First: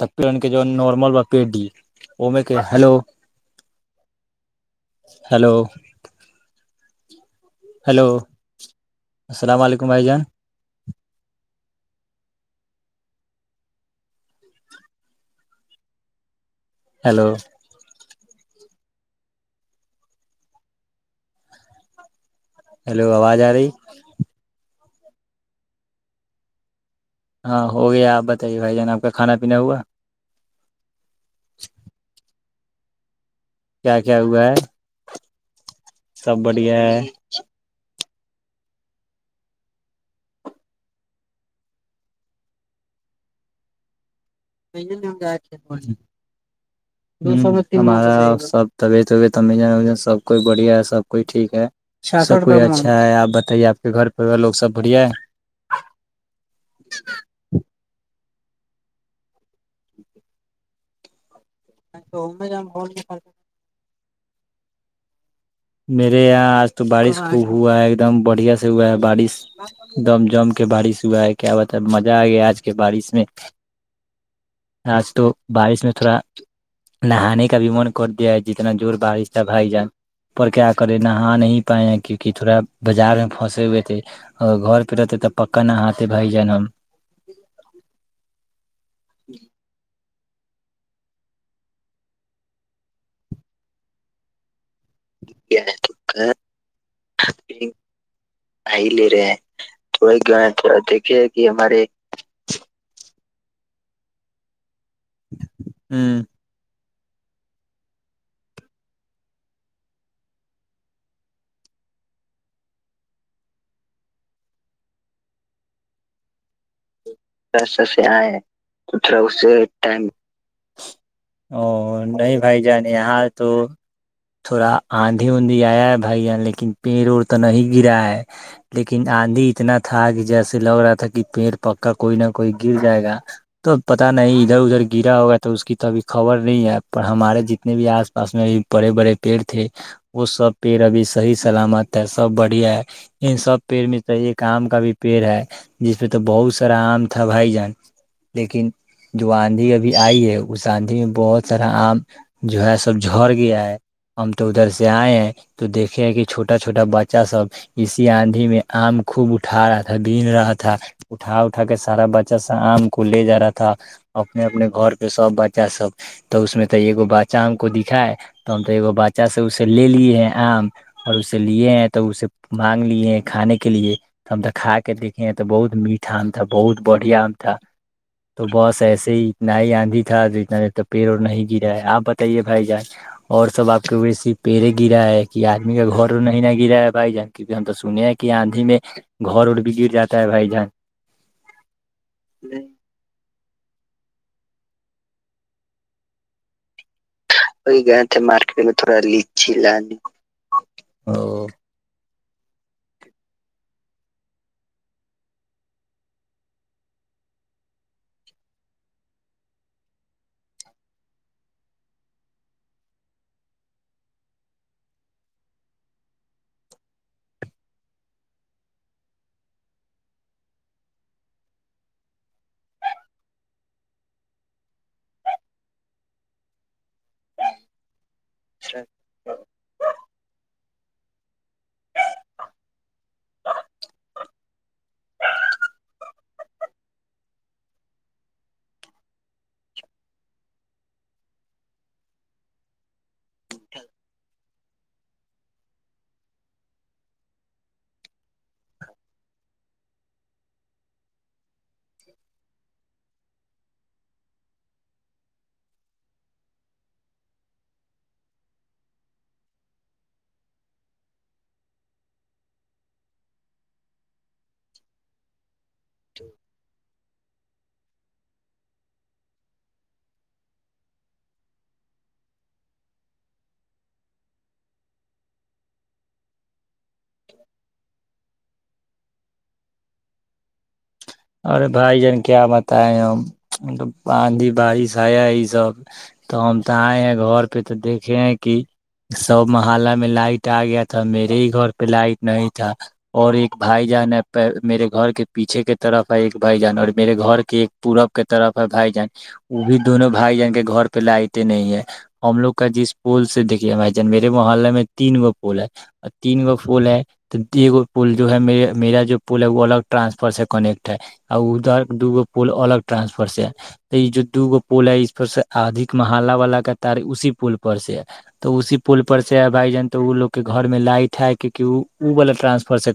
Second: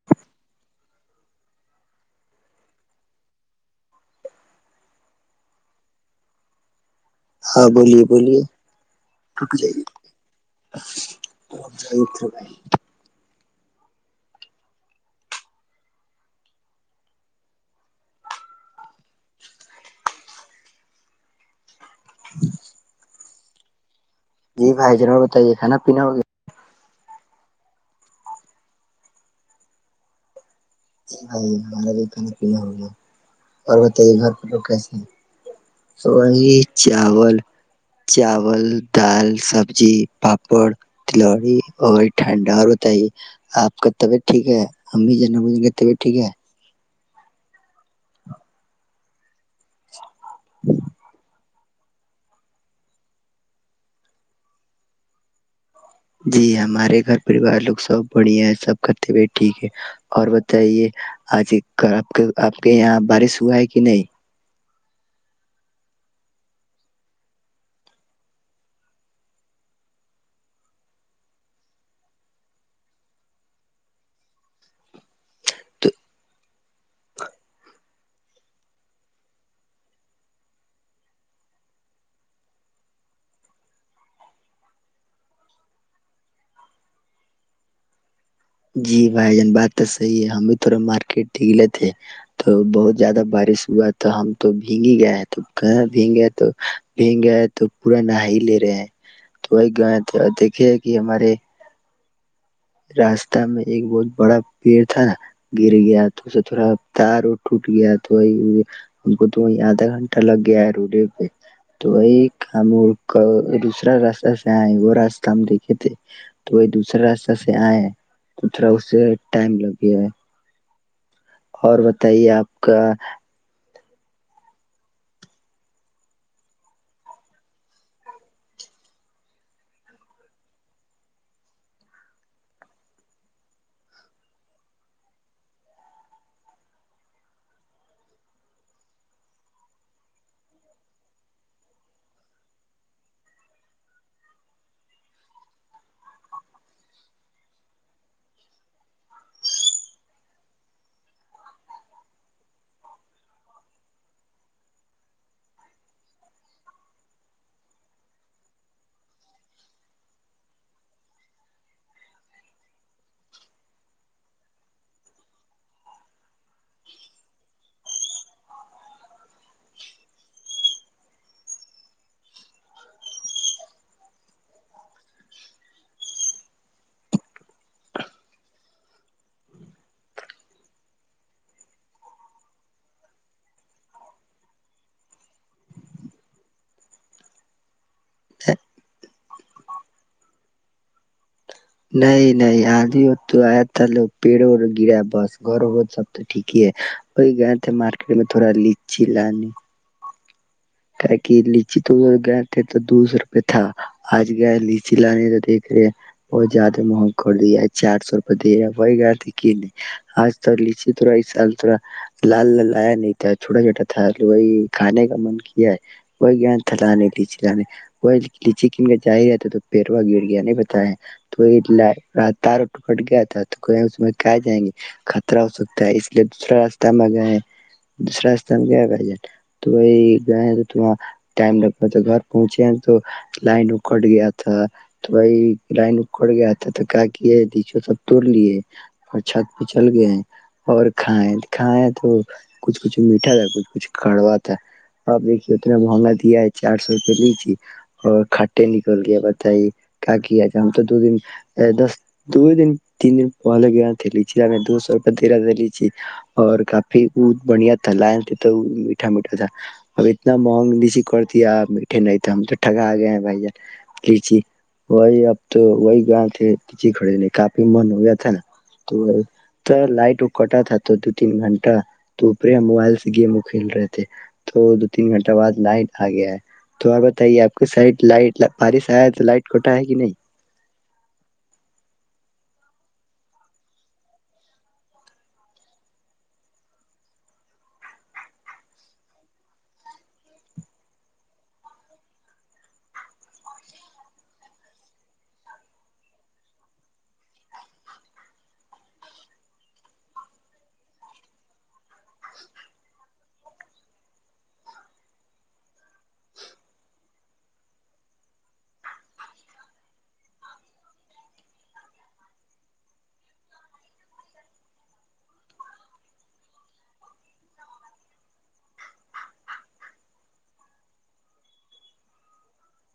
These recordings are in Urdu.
تک ان کے جو نارمل پیٹ دی وہ میں کہ ہلو ہلو ہاں بولیے بولیے السلام جے علیکم بھائی جان بھائی ہلو ج ہیلو آواز آ رہی جی بھائی ج بتائیے کھانا پینا ہو ہاں ہو گیا آپ بتائیے بھائی جان آپ کا کھانا پینا ہوا ہ بار ب پانی ج اور کیا بتائیے کیا گھر پ ہوا ہے لوگ کیسے ہیں س سب گی بڑھیا ہے چاول چاول دال سبزی پاپڑ تلوڑی اور ٹھنڈا اور بت ہی آپ کا طبیعت ٹھیک ہے ہم بھی ج ن ب گتے ٹھیک ہے ہمارا سب طبیعت وبیت ان اجن سب کوئی بڑھیا ہے سب کوئی ٹھیک ہے سب کوئی اچھا ہے آپ بتائیے آپ کے گھر پ لوگ سب بڑھیا ہے جی ہمارے گھر پریوار لوگ سب بڑھیا ہے سب کرتے ہوئے ٹھیک ہے اور بتائیے آج آپ آپ کے یہاں بارش ہوا ہے کہ نہیں میرے یہاں آج تو بارش خب ہوا ہے ایک دم بڑھیا سے ہوا ہے بارش ایک دم جم کے بارش ہوا ہے کیا بتا ہے مزہ آ گیا آج کے بارش میں آج تو بارش میں تھوڑا نہانے کا بھی من کر دیا ہے جتنا جوور بارش تھا بھائی جان پر کیا کریں نہا نہیں پائائےیں کیونکہ تھوڑا بازار میں پھنسے ہوئے تھے اور گھر پہ رہتے تو پکا نہاتے بھائی جن ہم جی بھائی جان بات تو صحیح ہے ہمد تھا مارکیٹ نگلے تھے تو بہت زیادہ بارش ہوا تو ہم تو بھیگ ہی گیا ہے تو کہاں بھیگ گیا تو بھیگ گیا ہے تو پورا نہاائی لے رہے ہیں تو وہی گ دیکھے کہ ہمارے راستہ میں ایک بہت بڑا پیڑ تھا گر گیا تو ہوں اسے تھوڑا تار ٹوٹ گیا تو وہ ہم کو تو وہ آدھا گھنٹہ لگ گیا ہے روڈے پہ تو وہی دوسرا راستہ سے آئے وہ راستہ ہم دیکھے تھے تو وہی دوسرا را سے آئے تو تھڑا اس سے ٹائم لگ گ او نہیں بھائی کا جان یہاں تو تھوڑا آندھی اندھی آیا ہے بھائی یہان لیکن پیڑ اڑ تو نہیں گرا ہے لیکن آندھی اتنا تھا کہ جیسے لگ رہا تھا کہ پیڑ پک کا کوئی نہ کوئی گر جائے گا تو پت نہیں ادھر ادھر گرا ہوگا تو اس کی تو ابھی خبر نہیں ہے پر ہمارے جتنے بھی آس پاس میں بھی بڑے بڑے پیڑ تھے وہ سب پیڑ ابھی صحیح سلامت ہے سب بڑھیا ہے ان سب پیڑ میں تو ایک آم کا بھی پیڑ ہے جس پہ تو بہت سرا آم تھا بھائی جان لیکن جو آندھی ابھی آئی ہے اس آندھی میں بہت سارا آم جو ہے سب جڑ گیا ہے ہم تو ادھر سے آئے ہیں تو دیکھے کہ چھوٹا چھوٹا بچہ سب اسی آندھی میں آم خوب اٹھا رہا تھا بین رہا تھا اٹھا اٹھا کے سارا بچہ سب آم کو لے جا رہا تھا اپنے اپنے گھر پہ سب بچہ سب تو اس میں تو یہ باچام کو دکھا تو ہم تو بچا سے اسے لے لیے ہیں آم اور اسے لیے ہیں تو اسے مانگ لیے کھانے کے لیے ہم تو کھا کے دیکھے ہیں تو بہت میٹھ آم تھا بہت بڑھیا آم تھا تو بس ایسے ہی اتنا ہی آندھی تھا جتنا دیر تو پڑ اور نہیں گرا ہے آپ بتائیے بھائی جان اور سب آپ کے ویسسی پیڑے گرا ہے کہ آدمی کا گھر ا نہیں ن گرا ہے بھائی جان کیونکہ ہم تو سنے ہیں کہ آندھی میں گھر اور بھی گر جاتا ہے بھائی جان نہیں نہیں آج ہی ہو تو آیا تھا لوگ پیڑ گرا بس گھر و ب سب تو ٹھیک ہی ہے وہی گئے تھے مارکیٹ میں تھوڑا لچی لانی کر کہ لیچی تو گئے تھے تو دو سو روپے تھا آج گیا لیچی لانے تو دیکھ رہے ہیں بہت زیادہ مہنگ ک دیا چار سو روپئے دے رہے وہی گئے تھے کہ نہیں آج تو لیچی تھڑا اس سال تھڑا لال لایا نہیں تھا چھوٹا چھوٹا تھا وہی کھانے کا من کیا وہ گ تھاچی ل لچی کن کے جاہ رہتا تو پیروا گر گیا نہیں پتا ہے تو تار ٹکٹ گیا تھا تو اس میں کہ جائیں گے خطرہ ہو سکتا ہے اس لیے دوسرا را م گ ہے دوسرا استان گیا پ جے تو وہی وہاں ٹائم لگا تھا گھر پہنچے ہیں تو لائن اکٹ گیا تھا تو وہی لائن اکڑ گیا تھا تو کا کہ یہ نچو سب توڑ لیے اور چھت پہ چل گئے ہیں اور کھیں کھائے تو کچھ کچھ میٹھا تھا کچھ کچھ کڑوا تھا اب دیکھی اتھگا دیا چار سو روپے لیجی اور کھٹے نکل گیا بتائیے کیا کیا ہم تو دو د دس دو دن تین دن پہلے گئے تھےچ دو سو روپ دیرا دے ت اور کافی بڑھیا تھا لن ت میٹھا میٹھا تھا اب اتنا مہنگ نچی کر دیا میٹھے نہیں تھ ہم تو ٹھگا آ گئے ہیں بھائی جان لچی وہی اب تو وہی گاؤں تھے کڑے کافی من ہو گیا تھا نا تو لائٹ وہ کٹا تھا تو دو تین گھنٹہ تو اپرے ہم موبائل سے گیم کھیل رہے تھے تو تین گھنٹہ بعد لائٹ آ گیا ہے تو آپ بتائیے آپ کی سائڈ لائٹ بارس ہے تو لائٹ کٹا ہے کہ نہیں ارے بھائی جان کیا بتائے ہم آندھی بارش آیا یہ سب تو ہم تو آئے ہیں گھر پہ تو دیکھے ہیں کہ سب محلہ میں لائٹ آ گیا تھا میرے ہی گھر پہ لائٹ نہیں تھا اور ایک بھائی جان ہے میرے گھر کے پیچھے کے طرف ہے ایک بھائی جان اور میرے گھر کے ایک پورب کے طرف ہے بھائی جان وہ بھی دونوں بھائی جان کے گھر پہ لائیتے نہیں ہے ہم لوگ کا جس پل سے دیکھیے بھائی جان میرے محلے میں تین گو پل ہے اور تین گو پل ہے تو یہ پل جو ہے میرا جو پل ہے وہ الگ ٹرانسفر سے کنیکٹ ہے اور ادھر دوگو پول الگ ٹرانسفر سے ہے یہ جو دوگو پول ہے اس پر سے ادک محالا والا کا تار اسی پول پر سے ہے تو اسی پول پر سے بھائی جان تو وہ لوگ کےےھر میں لائٹ ہے کیونکہ ا والا ٹرانسفر سے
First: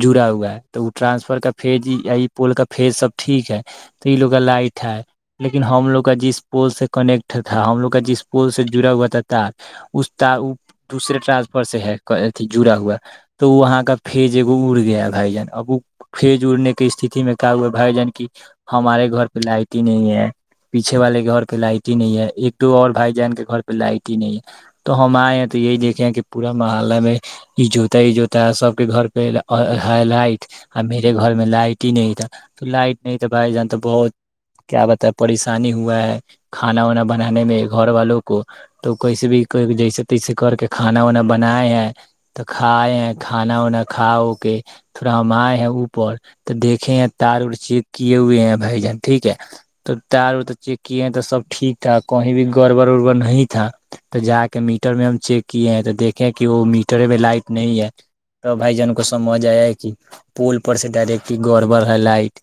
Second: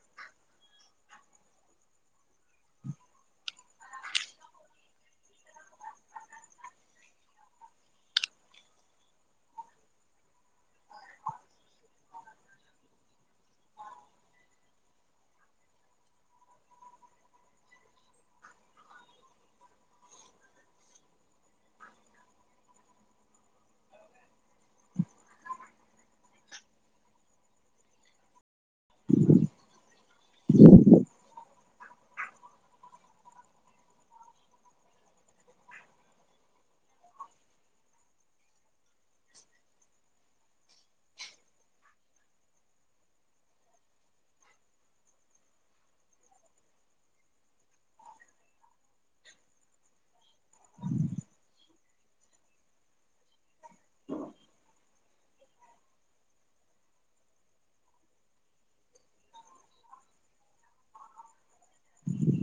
جڑا ہوا ہے تو وہ ٹرانسفر کا پ [unintelligible] یا یہ پول کا فیز سب ٹھیک ہے تو یہ لوگ کا لائٹ ہے لیکن ہم لوگ کا جس پول سے کنیکٹ تھا ہم لوگ کا جس پول سے جڑا ہوا تھا تار اس تار وہ دوسرے ٹرانسفر سے ہے جڑا ہوا تو وہ وہاں کا فیج ایگو اڑ گیا ہے بھائی جان اب وہ فیج اڑنے کا [unintelligible] استتی میں کیا ہوا بھائی جان کی ہمارے گھر پہ لائٹ ہی نہیں ہے پیچھے والے کے گھر پہ لائٹ ہی نہیں ہے ایک دو اور بھائی جان کے گھر پہ لائٹ ہی نہیں ہے تو ہم آئے ہیں تو یہی دیکھے کہ پورا محلہ میں یہ جوتا ہی جوتا سب کے گھر پہ لائٹ اور میرے گھر میں لائٹ [unintelligible] نہیں تھا تو لائٹ نہیں تھا بھائی جان تو بہت کیا بتا ہے پریشانی ہوا ہے کھانا وانا بنانے میں گھر والوں کو تو کوس بھی جیسے تیسے کر کے کھانا وانا بنائے ہیں تو کھائے ہیں کھانا وانا کھا ہو کے تھوڑا ہم آئے ہیں اوپر [unintelligible] تو دیکھے ہیں تار اار چیک کیے ہوئے ہیں بھائی جان ٹھیک ہے تو تار وار ت چیک کیے ہیں تو سب ٹھیک تھا کہیں بھی گڑبڑ اربڑ نہیں تھا تو جا کے میٹر میں ہم چیک کیے ہیں تو دیکے کہ وہ میٹر میں لائٹ نہیں ہے تو بھائی جان کو سمجھ آیا ہے کہ پول پر سے ڈائریکٹ [unintelligible] گڑبڑ ہے لائٹ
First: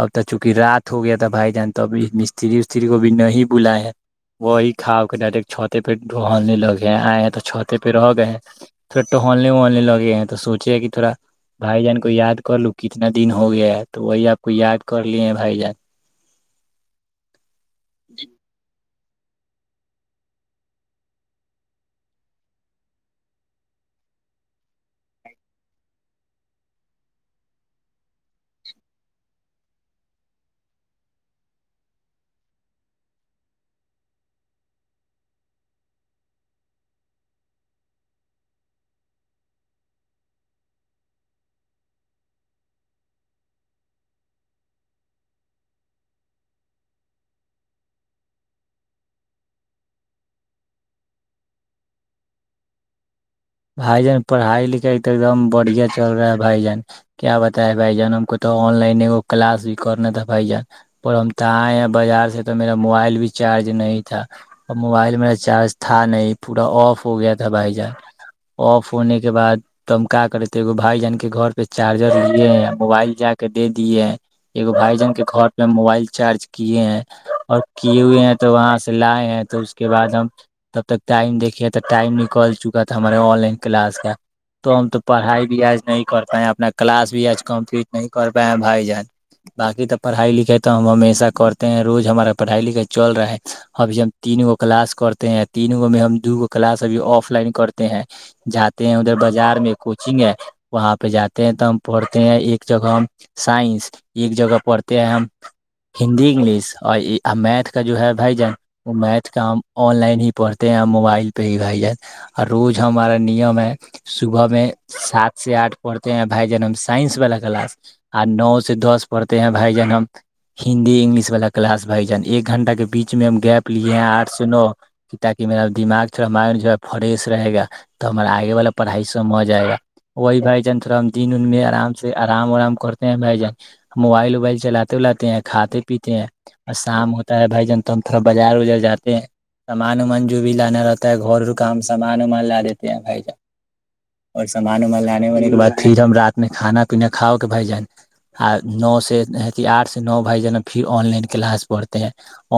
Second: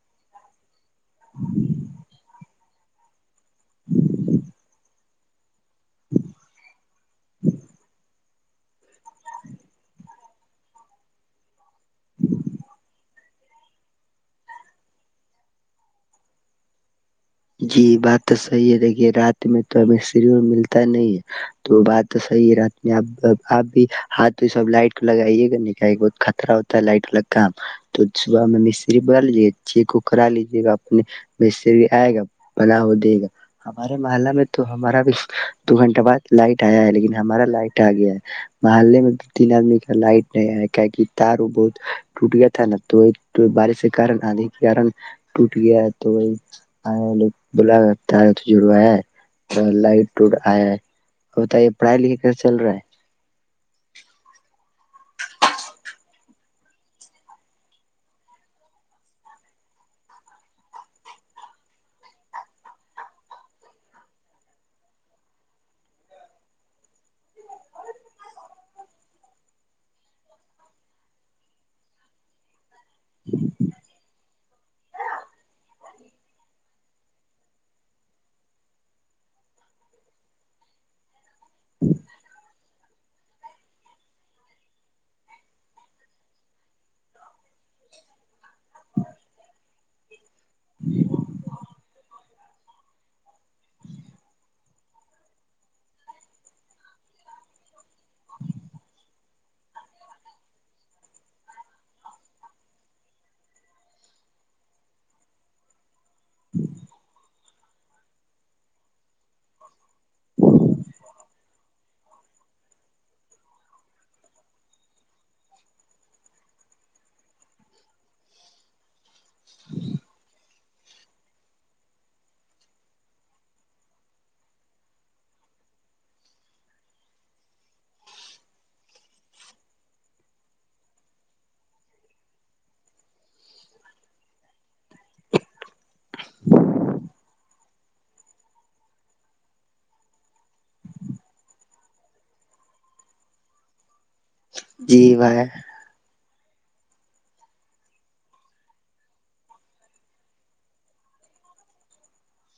اب تو چونکہ رات ہوگیا تھا بھائی جان تو ابھی استری اسری کو بھی نہیں بلا ہیں وہی کھاؤ کے ڈائریکٹ چھتے پہ ٹہلنے لگے آئے ہیں تو چھوتے پہ رہ گئے ہیں تھوڑا ٹہلنے وہلنے لگے ہیں تو سوچے ہیں کہ تھوڑا بھائی جان کو یاد کر لوں ک [unintelligible] کتنا دن ہو گیا ہے تو وہی آپ کو یاد کر لیے ہیں بھائی جان جی بات تو صحیح ہے دیکھیے رات میں تو مستری ملتا نہیں ہے تو بات تو صحیح ہے رات میں ا آپ بھی ہاتھ سب لائٹ کو لگائیے گا ن کہ بہت خطرہ ہوتا ہے لائٹ والا کام تو صبح میں مستری ب لیجے گا چیک کو کرا لیجے گا اپنے مستری آئے گا بلا ہو دے گا ہمارے محلہ میں تو ہمارا بھی دو گھنٹہ بعد لائٹ آیا ہے لیکن ہمارا لائٹ آ گیا ہے محلے میں دو تین آدمی کا لائٹ نہیں آیا کی کہ تار وہ بہت ٹوٹ گیا تھا نا تو بارش کے ک آدھی کے کن ٹوٹ گیا ہے تو وہ [unintelligible] بلا ت تو جڑوا لائٹ ٹٹ آیا ہے اور بتائیے پڑھائی لکھے کیسے چل رہا ہے [unintelligible] بھائی جان پڑھائی لکھائی ایک دم بڑھیا چل رہا ہے بھائی جان کیا بتائے بھائی جان ہم کو تو آن لائن وہ کلاس بھی کرنا تھا بھائی جان اور ہم تو آئے ہیں بازار سے تو میرا موبائل بھی چارج نہیں تھا اور موبائل میرا چارج تھا نہیں پورا آف ہو گیا تھا بھائی جان آف ہونے کے بعد تو ہم کیا کرے تھے دیکھو بھائی جان کے گھر پہ چارجر لیے ہیں ہم موبائل جا کے دے دیے ہیں ہم بھائی جان کے گھر پہ موبائل چارج کیے ہیں اور کے ہوئے ہیں تو وہاں سے لائے ہیں تو اس کے بعد ہم تب تک ٹائم دیکھے تو ٹائم نکال چکا تھا ہمارے آن لائن کلاس کا تو ہم تو پڑھائی بھی آج نہیں کر پائے اپنا کلاس بھی آج کمپلیٹ نہیں کر پائے ہیں بھائی جان باقی تو پڑھائی لکھائی کو تو ہم ہمیشہ کرتے ہیں روز ہمارا پڑھائی لکھائی چل رہا ہے ابھی ہم تینوں کلاس کرتے ہیں تینوں میں ہم دو کا کلاس اب آف لائن کرتے ہیں جاتے ہیں ادھر بازار میں کوچنگ ہے وہاں پہ جاتے ہیں تو ہم پڑھتے ہیں ایک جگہ ہم سائنس ایک جگہ پڑھتے ہیں ہم ہندی انگلش اور میتھ کا جو ہے بھائی جان وہ میتھ کام ہم لائن ہی پڑھتے ہیں موبائل پہ ہی بھائی جان اور روز ہمارا نیم ہے صبح میں سات سے آٹھ پڑھتے ہیں بھائی جان ہم سائنس والا کلاس اور نو سے دس پڑھتے ہیں بھائی جان ہم ہندی انگلش والا کلاس بھائی جان ایک گھنٹہ کے بیچ میں ہم گیپ لیے ہیں آٹھ سے نو تاکہ میرا دماغ تھوڑا مائنڈ جو ہے فریش رہے گا تو ہمارا آگے والا پڑھائی س مج آئے گا وہی بھائی جان تھوڑا ہم دن انن میں آرام سے آرام ورام کرتے ہیں بھائی جن موبائل ووبائل چلاتے ولاتے ہیں کھاتے پیتے ہیں اور شام ہوتا ہے بھائی جان تو ہم تھوڑا بازار وزار جاتے ہیں سامان وامان جو بھی لانا رہتا ہے گ کا ہم سامان ومان لا دیتے ہیں بھائی جان اور سامان جی وامان لانے بھائی ہونے کے بعد پھر ہم رات اپنے کھانا پینا کھاؤ کے بھائی جان نو سے آٹھ سے نو بھائی جان پھر آن لائن کلاس پڑھتے ہیں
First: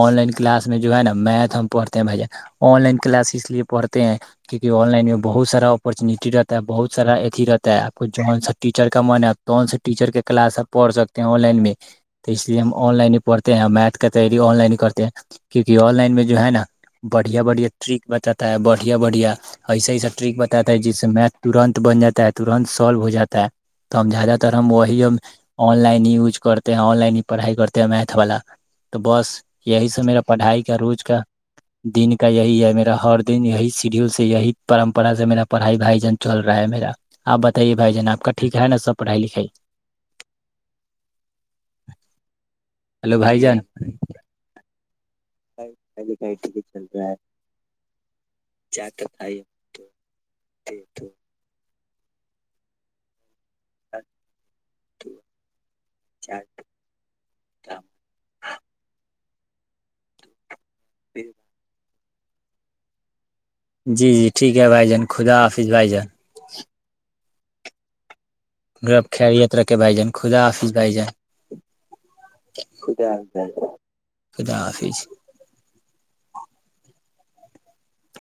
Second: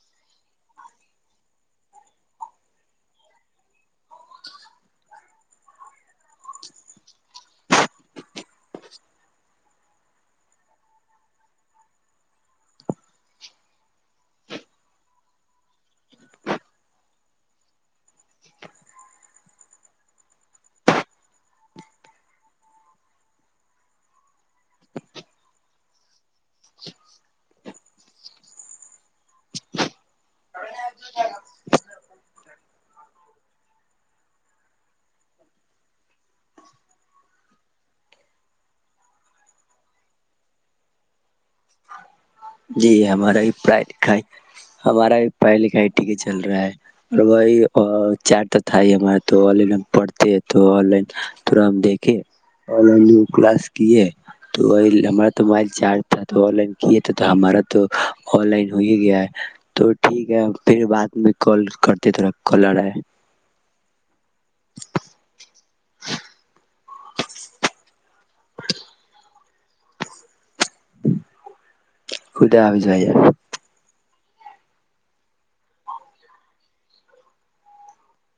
آن لائن کلاس میں جو ہے نا میتھ ہم پڑھتے ہیں بھائی جان آن لائن کلاس اس لیے پڑھتے ہیں کیوںکہ آن لائن میں بہت سارا اپارچونیٹی رہتا ہے بہت سارا اھی رہتا ہے آپ کو جن سا ٹیچر کا من ہے تون سا ٹیچر کے کلاس آپ پڑھ سکتے ہیں آن لائن میں تو اس لیے ہم آن لائن ہی پڑھتے ہیں میتھ کا تیاری آن لائن ہی کرتے ہیں کیونکہ آن لائن میں جو ہے نا بڑھیا بڑھیا ٹریک بتاتے تا ہے بڑھیا بڑھیا ایسا ایسا ٹرک بتاتا ہے جس سے میتھ ترنت بن جاتا ہے ترنت سالو ہو جاتا ہے تو ہم زیادہ تر ہم وہی آن لائن ہی یوز کرتے ہیں آن لائن ہی پڑھائی کرتے ہیں میتھ والا تو بس یہی سب میرا پڑھائی کا روز کا دن کا یہی ہے میرا ہر دن یہی شیڈیول سے یہی پرمپرا سے میرا پڑھائی بھائی جان چل رہا ہے میرا آپ بتائیے بھائی جان آپ کا ٹھیک ہے نا سب پڑھائی لکھائی جی ہلو ہمارا بھائی بھی جان پڑھائی لکھائی ہمارا پڑھائی لکھائی بھی ٹھیک ہی چل رہا ہے اور وہی چارٹ تھا ہی ہمارا تو آن لائن ہم پڑھتے ہیں تو آن لائن تھوڑا ہم دیکھ اور جو [unintelligible] کلاس کیے تو ہمارا تو موبائل چارج تھا تو آن لائن کیے تو ہمارا تو آن لائن ہو ہی گ گیا تو ٹھیک ہے پھر بعد میں کل کر تھرا کلر ہے جی جی ٹھیک ہے بھائی جان خدا حافظ بھائی جان گرب خیریت رکھے بائی جان خدا بائی جائے خدا حافظ خ بھائی آ جان خدا حافظ